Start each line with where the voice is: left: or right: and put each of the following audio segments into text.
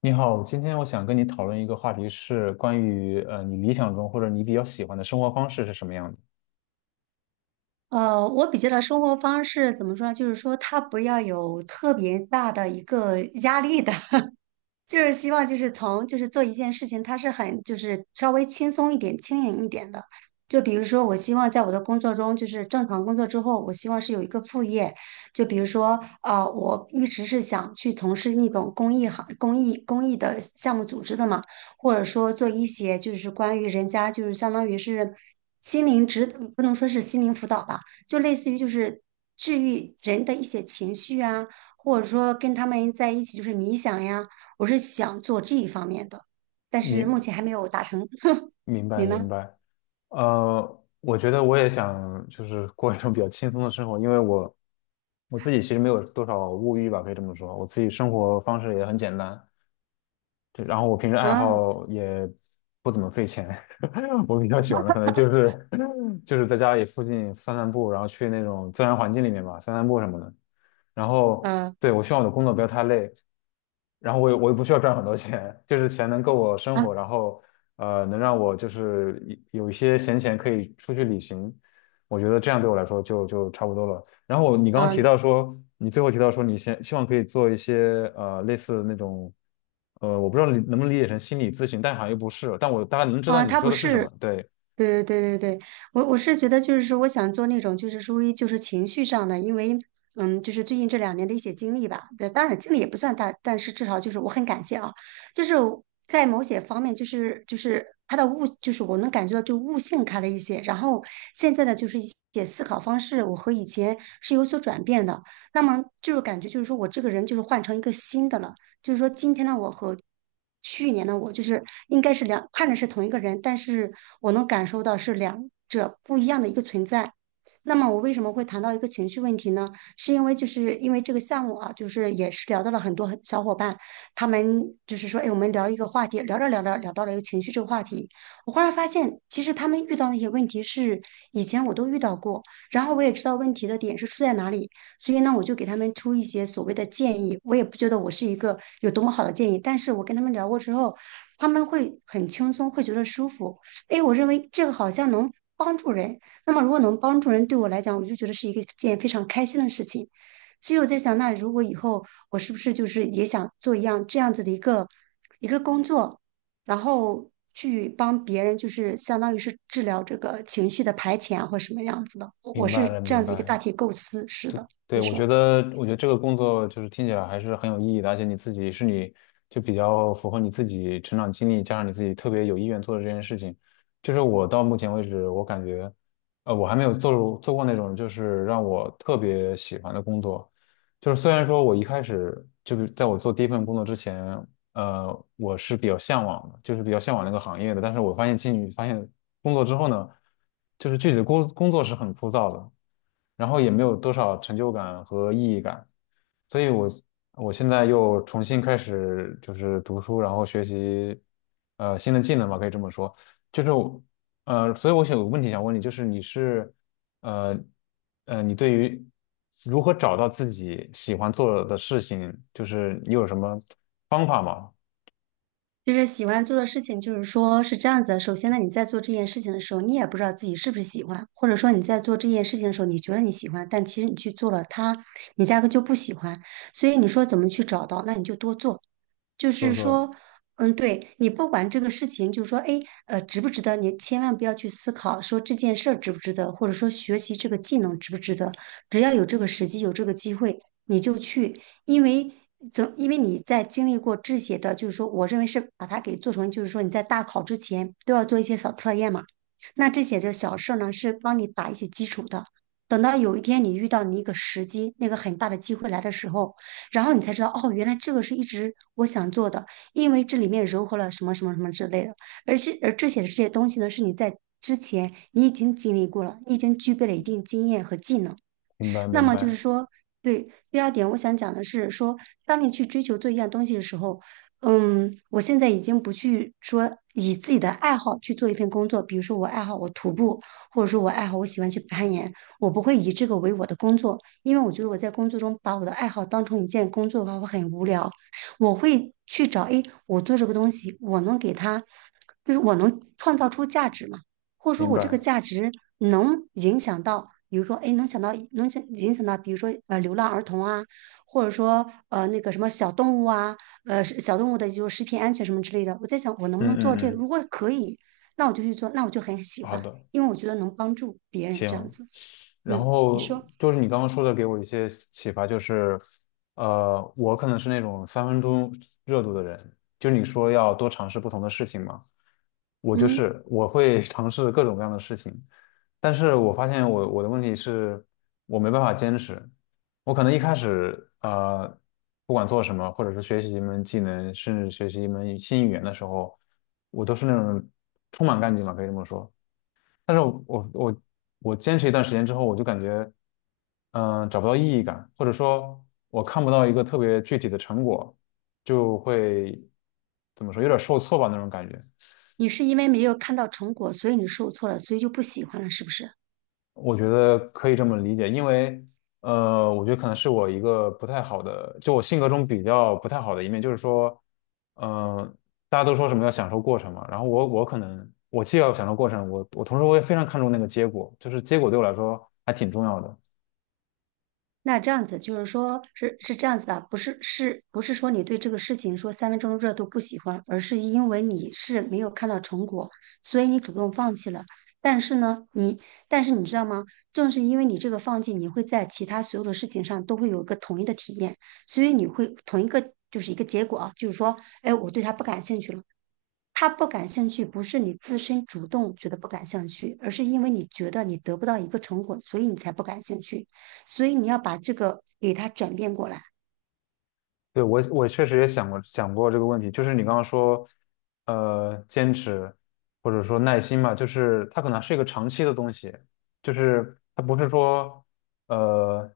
left: 你好，今天我想跟你讨论一个话题，是关于你理想中或者你比较喜欢的生活方式是什么样的。
right: 我比较的生活方式怎么说呢？就是说，他不要有特别大的一个压力的，就是希望就是从就是做一件事情，它是很就是稍微轻松一点、轻盈一点的。就比如说，我希望在我的工作中，就是正常工作之后，我希望是有一个副业。就比如说，我一直是想去从事那种公益行、公益、公益的项目组织的嘛，或者说做一些就是关于人家就是相当于是心灵指，不能说是心灵辅导吧，就类似于就是治愈人的一些情绪啊，或者说跟他们在一起就是冥想呀。我是想做这一方面的，但是目
left: 明
right: 前还没有达成。
left: 明白
right: 你
left: 明
right: 呢？
left: 白。我觉得我也想就是过一种比较轻松的生活，因为我自己其实没有多少物欲吧，可以这么说，我自己生活方式也很简单。对，然后我平时爱
right: 嗯
left: 好也不怎么费钱。我比较喜欢的可能就是 就是在家里附近散散步，然后去那种自然环境里面吧，散散步什么的。然后
right: 嗯
left: 对，我希望我的工作不要太累。然后我也不需要赚很多钱，就是钱能够我生
right: 嗯
left: 活。然后能让我就是有一些闲钱可以出去旅行，我觉得这样对我来说就差不多了。然后你刚刚提
right: 嗯，
left: 到说，你最后提到说，你先希望可以做一些类似那种，我不知道你能不能理解成心理咨询，但好像又不是，但我大概能知道
right: 啊，
left: 你
right: 他
left: 说
right: 不
left: 的是什么。
right: 是，
left: 对。
right: 对对对对对，我是觉得就是说，我想做那种就是属于就是情绪上的，因为嗯，就是最近这两年的一些经历吧，对，当然经历也不算大，但是至少就是我很感谢啊，就是在某些方面就是就是他的悟，就是我能感觉到就悟性开了一些，然后现在的就是一些思考方式，我和以前是有所转变的，那么就是感觉就是说我这个人就是换成一个新的了。就是说今天的我和去年的我，就是应该是两，看着是同一个人，但是我能感受到是两者不一样的一个存在。那么我为什么会谈到一个情绪问题呢？是因为就是因为这个项目啊，就是也是聊到了很多很小伙伴，他们就是说，哎，我们聊一个话题，聊着聊着聊到了一个情绪这个话题，我忽然发现，其实他们遇到那些问题是以前我都遇到过，然后我也知道问题的点是出在哪里，所以呢，我就给他们出一些所谓的建议。我也不觉得我是一个有多么好的建议，但是我跟他们聊过之后，他们会很轻松，会觉得舒服。诶，我认为这个好像能帮助人。那么如果能帮助人，对我来讲，我就觉得是一个件非常开心的事情。所以我在想，那如果以后我是不是就是也想做一样这样子的一个工作，然后去帮别人，就是相当于是治疗这个情绪的排遣啊或什么样子的。我
left: 明白
right: 是
left: 了，
right: 这样
left: 明
right: 子一个
left: 白。
right: 大体构思，是的。
left: 对，
right: 你
left: 我觉
right: 说，
left: 得，我觉得这个工作就是听起来还是很有意义的，而且你自己是你就比较符合你自己成长经历，加上你自己特别有意愿做的这件事情。就是我到目前为止，我感觉，我还没有做过那种就是让我特别喜欢的工作。就是虽然说我一开始就是在我做第一份工作之前，我是比较向往的，就是比较向往那个行业的，但是我发现进去发现工作之后呢，就是具体的工作是很枯燥的。然后也没有多少成就感和意义感，所以我我现在又重新开始就是读书，然后学习新的技能吧，可以这么说。就是我所以我想有个问题想问你，就是你是呃你对于如何找到自己喜欢做的事情，就是你有什么方法吗？
right: 就是喜欢做的事情，就是说是这样子的。首先呢，你在做这件事情的时候，你也不知道自己是不是喜欢，或者说你在做这件事情的时候，你觉得你喜欢，但其实你去做了它，你压根就不喜欢。所以你说怎么去找到？那你就多做，就
left: 做
right: 是
left: 做。
right: 说，嗯，对你不管这个事情，就是说，哎，值不值得？你千万不要去思考说这件事儿值不值得，或者说学习这个技能值不值得。只要有这个时机，有这个机会，你就去。因为总因为你在经历过这些的，就是说，我认为是把它给做成，就是说你在大考之前都要做一些小测验嘛。那这些就小事儿呢，是帮你打一些基础的。等到有一天你遇到你一个时机，那个很大的机会来的时候，然后你才知道，哦，原来这个是一直我想做的，因为这里面融合了什么什么什么之类的。而且，而这些东西呢，是你在之前你已经经历过了，你已经具备了一定经验和技能。
left: 明白
right: 那
left: 明
right: 么就是
left: 白
right: 说，对，第二点我想讲的是说，当你去追求做一样东西的时候，嗯，我现在已经不去说以自己的爱好去做一份工作，比如说我爱好我徒步，或者说我爱好我喜欢去攀岩，我不会以这个为我的工作，因为我觉得我在工作中把我的爱好当成一件工作的话，我很无聊。我会去找，诶，我做这个东西，我能给它，就是我能创造出价值嘛。或者说
left: 明
right: 我这个
left: 白。
right: 价值能影响到，比如说，哎，能想到能想影响到，比如说流浪儿童啊，或者说那个什么小动物啊，是小动物的就是食品安全什么之类的。我在想，我能不
left: 嗯
right: 能做
left: 嗯
right: 这个？
left: 嗯。
right: 如果可以，那我就去做，那我就很喜
left: 好
right: 欢，
left: 的。
right: 因为我觉得能帮助别人这样
left: 行。
right: 子。
left: 然
right: 嗯，你
left: 后
right: 说，
left: 就是你刚刚说的，给我一些启发，就是，我可能是那种三分钟热度的人，就你说要多尝试不同的事情嘛，我就
right: 嗯，
left: 是我会 尝试各种各样的事情，但是我发现我的问题是，我没办法坚持。我可能一开始不管做什么，或者是学习一门技能，甚至学习一门新语言的时候，我都是那种充满干劲吧，可以这么说。但是我坚持一段时间之后，我就感觉，找不到意义感，或者说，我看不到一个特别具体的成果，就会怎么说，有点受挫吧那种感觉。
right: 你是因为没有看到成果，所以你受挫了，所以就不喜欢了，是不是？
left: 我觉得可以这么理解，因为我觉得可能是我一个不太好的，就我性格中比较不太好的一面，就是说，嗯、大家都说什么要享受过程嘛，然后我可能我既要享受过程，我同时我也非常看重那个结果，就是结果对我来说还挺重要的。
right: 那这样子就是说，是是这样子的，不是是不是说你对这个事情说三分钟热度不喜欢，而是因为你是没有看到成果，所以你主动放弃了。但是呢，你但是你知道吗？正是因为你这个放弃，你会在其他所有的事情上都会有一个统一的体验，所以你会同一个就是一个结果啊，就是说，哎，我对他不感兴趣了。他不感兴趣，不是你自身主动觉得不感兴趣，而是因为你觉得你得不到一个成果，所以你才不感兴趣。所以你要把这个给他转变过来。
left: 对，我确实也想过这个问题，就是你刚刚说，坚持或者说耐心嘛，就是它可能是一个长期的东西，就是它不是说呃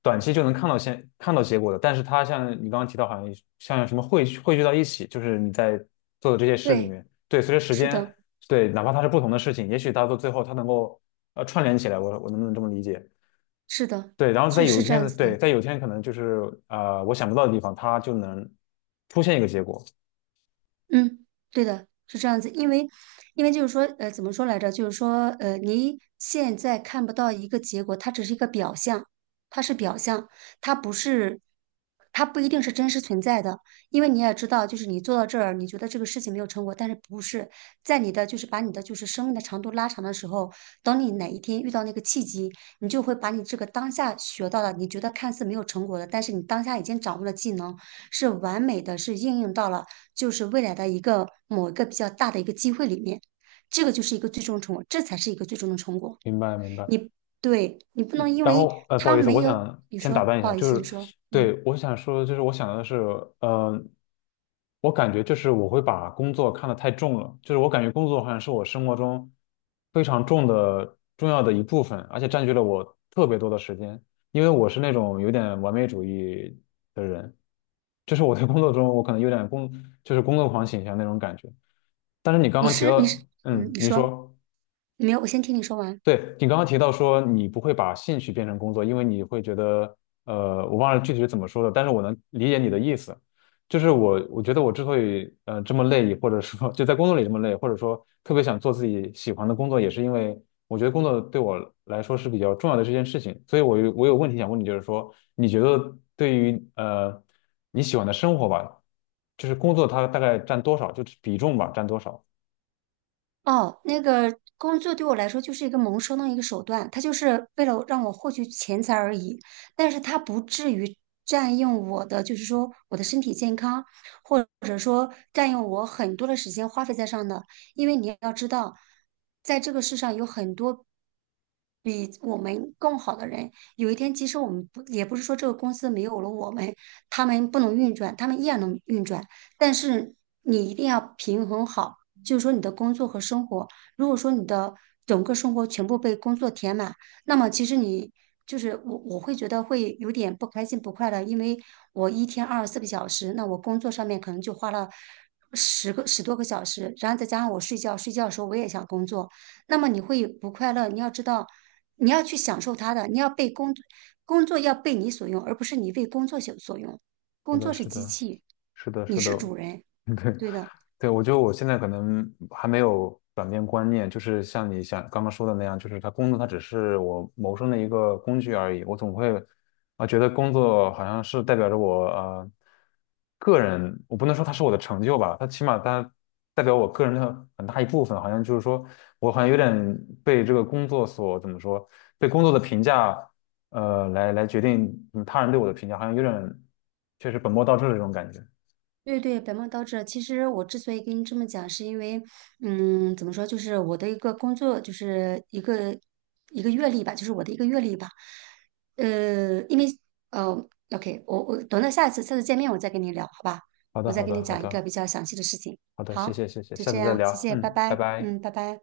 left: 短期就能看到看到结果的，但是它像你刚刚提到，好像像什么汇聚到一起，就是你在做的这些事里
right: 对，
left: 面。对，随着时
right: 是
left: 间。
right: 的，
left: 对，哪怕它是不同的事情，也许它到最后它能够串联起来，我我能不能这么理解？
right: 是的，
left: 对，然后在
right: 是
left: 有一
right: 是这样
left: 天。
right: 子
left: 对，
right: 的。
left: 在有一天可能就是我想不到的地方，它就能出现一个结果。
right: 嗯，对的，是这样子，因为，因为就是说，怎么说来着？就是说，你现在看不到一个结果，它只是一个表象，它是表象，它不是，它不一定是真实存在的。因为你也知道，就是你做到这儿，你觉得这个事情没有成果，但是不是在你的就是把你的就是生命的长度拉长的时候，等你哪一天遇到那个契机，你就会把你这个当下学到的，你觉得看似没有成果的，但是你当下已经掌握了技能是完美的，是应用到了。就是未来的一个某一个比较大的一个机会里面，这个就是一个最终成果，这才是一个最终的成果。
left: 明白，明白。
right: 你对你不能因
left: 然
right: 为
left: 后不
right: 他
left: 好意思，
right: 没
left: 我
right: 有，
left: 想
right: 你
left: 先打
right: 说
left: 断一
right: 不
left: 下，
right: 好意
left: 就
right: 思，你
left: 是
right: 说嗯，
left: 对我想说，就是我想的是，嗯，我感觉就是我会把工作看得太重了，就是我感觉工作好像是我生活中非常重的重要的一部分，而且占据了我特别多的时间，因为我是那种有点完美主义的人，就是我在工作中我可能有点工就是工作狂倾向那种感觉。但是你刚
right: 你
left: 刚提
right: 是你是
left: 到，
right: 嗯，你
left: 你
right: 说
left: 说。
right: 没有，我先听你说完。
left: 对，你刚刚提到说你不会把兴趣变成工作，因为你会觉得，我忘了具体是怎么说的，但是我能理解你的意思。就是我，我觉得我之所以这么累，或者说 就在工作里这么累，或者说特别想做自己喜欢的工作，也是因为我觉得工作对我来说是比较重要的这件事情。所以我有问题想问你，就是说，你觉得对于你喜欢的生活吧，就是工作它大概占多少，就是比重吧，占多少？
right: 哦，那个工作对我来说就是一个谋生的一个手段，它就是为了让我获取钱财而已，但是它不至于占用我的，就是说我的身体健康，或者说占用我很多的时间花费在上的。因为你要知道，在这个世上有很多比我们更好的人，有一天即使我们不，也不是说这个公司没有了我们，他们不能运转，他们依然能运转，但是你一定要平衡好。就是说你的工作和生活，如果说你的整个生活全部被工作填满，那么其实你就是我，我会觉得会有点不开心、不快乐，因为我一天24个小时，那我工作上面可能就花了10多个小时，然后再加上我睡觉，睡觉的时候我也想工作，那么你会不快乐。你要知道，你要去享受它的，你要被工工作要被你所用，而不是你为工作所用。
left: 是
right: 工
left: 的，
right: 作是
left: 是
right: 机
left: 的，
right: 器，
left: 是的，
right: 你
left: 是
right: 是
left: 的。
right: 主人，
left: 对，
right: 对的。
left: 对，我觉得我现在可能还没有转变观念，就是像你想刚刚说的那样，就是他工作它只是我谋生的一个工具而已。我总会觉得工作好像是代表着我个人，我不能说它是我的成就吧，它起码它代表我个人的很大一部分。好像就是说我好像有点被这个工作所怎么说，被工作的评价来决定他人对我的评价，好像有点确实本末倒置的这种感觉。
right: 对对，本末倒置。其实我之所以跟你这么讲，是因为，嗯，怎么说，就是我的一个工作，就是一个一个阅历吧，就是我的一个阅历吧。呃，因为呃，OK，我等到下一次见面我再跟你聊，好吧？
left: 好的，
right: 我再
left: 好
right: 跟你
left: 的，好
right: 讲一个
left: 的。
right: 比较详细的事情。
left: 好的，谢
right: 好，
left: 谢谢谢，
right: 就
left: 下
right: 这
left: 次再
right: 样，谢
left: 聊，
right: 谢，拜
left: 嗯，拜
right: 拜。
left: 拜。
right: 嗯，拜拜。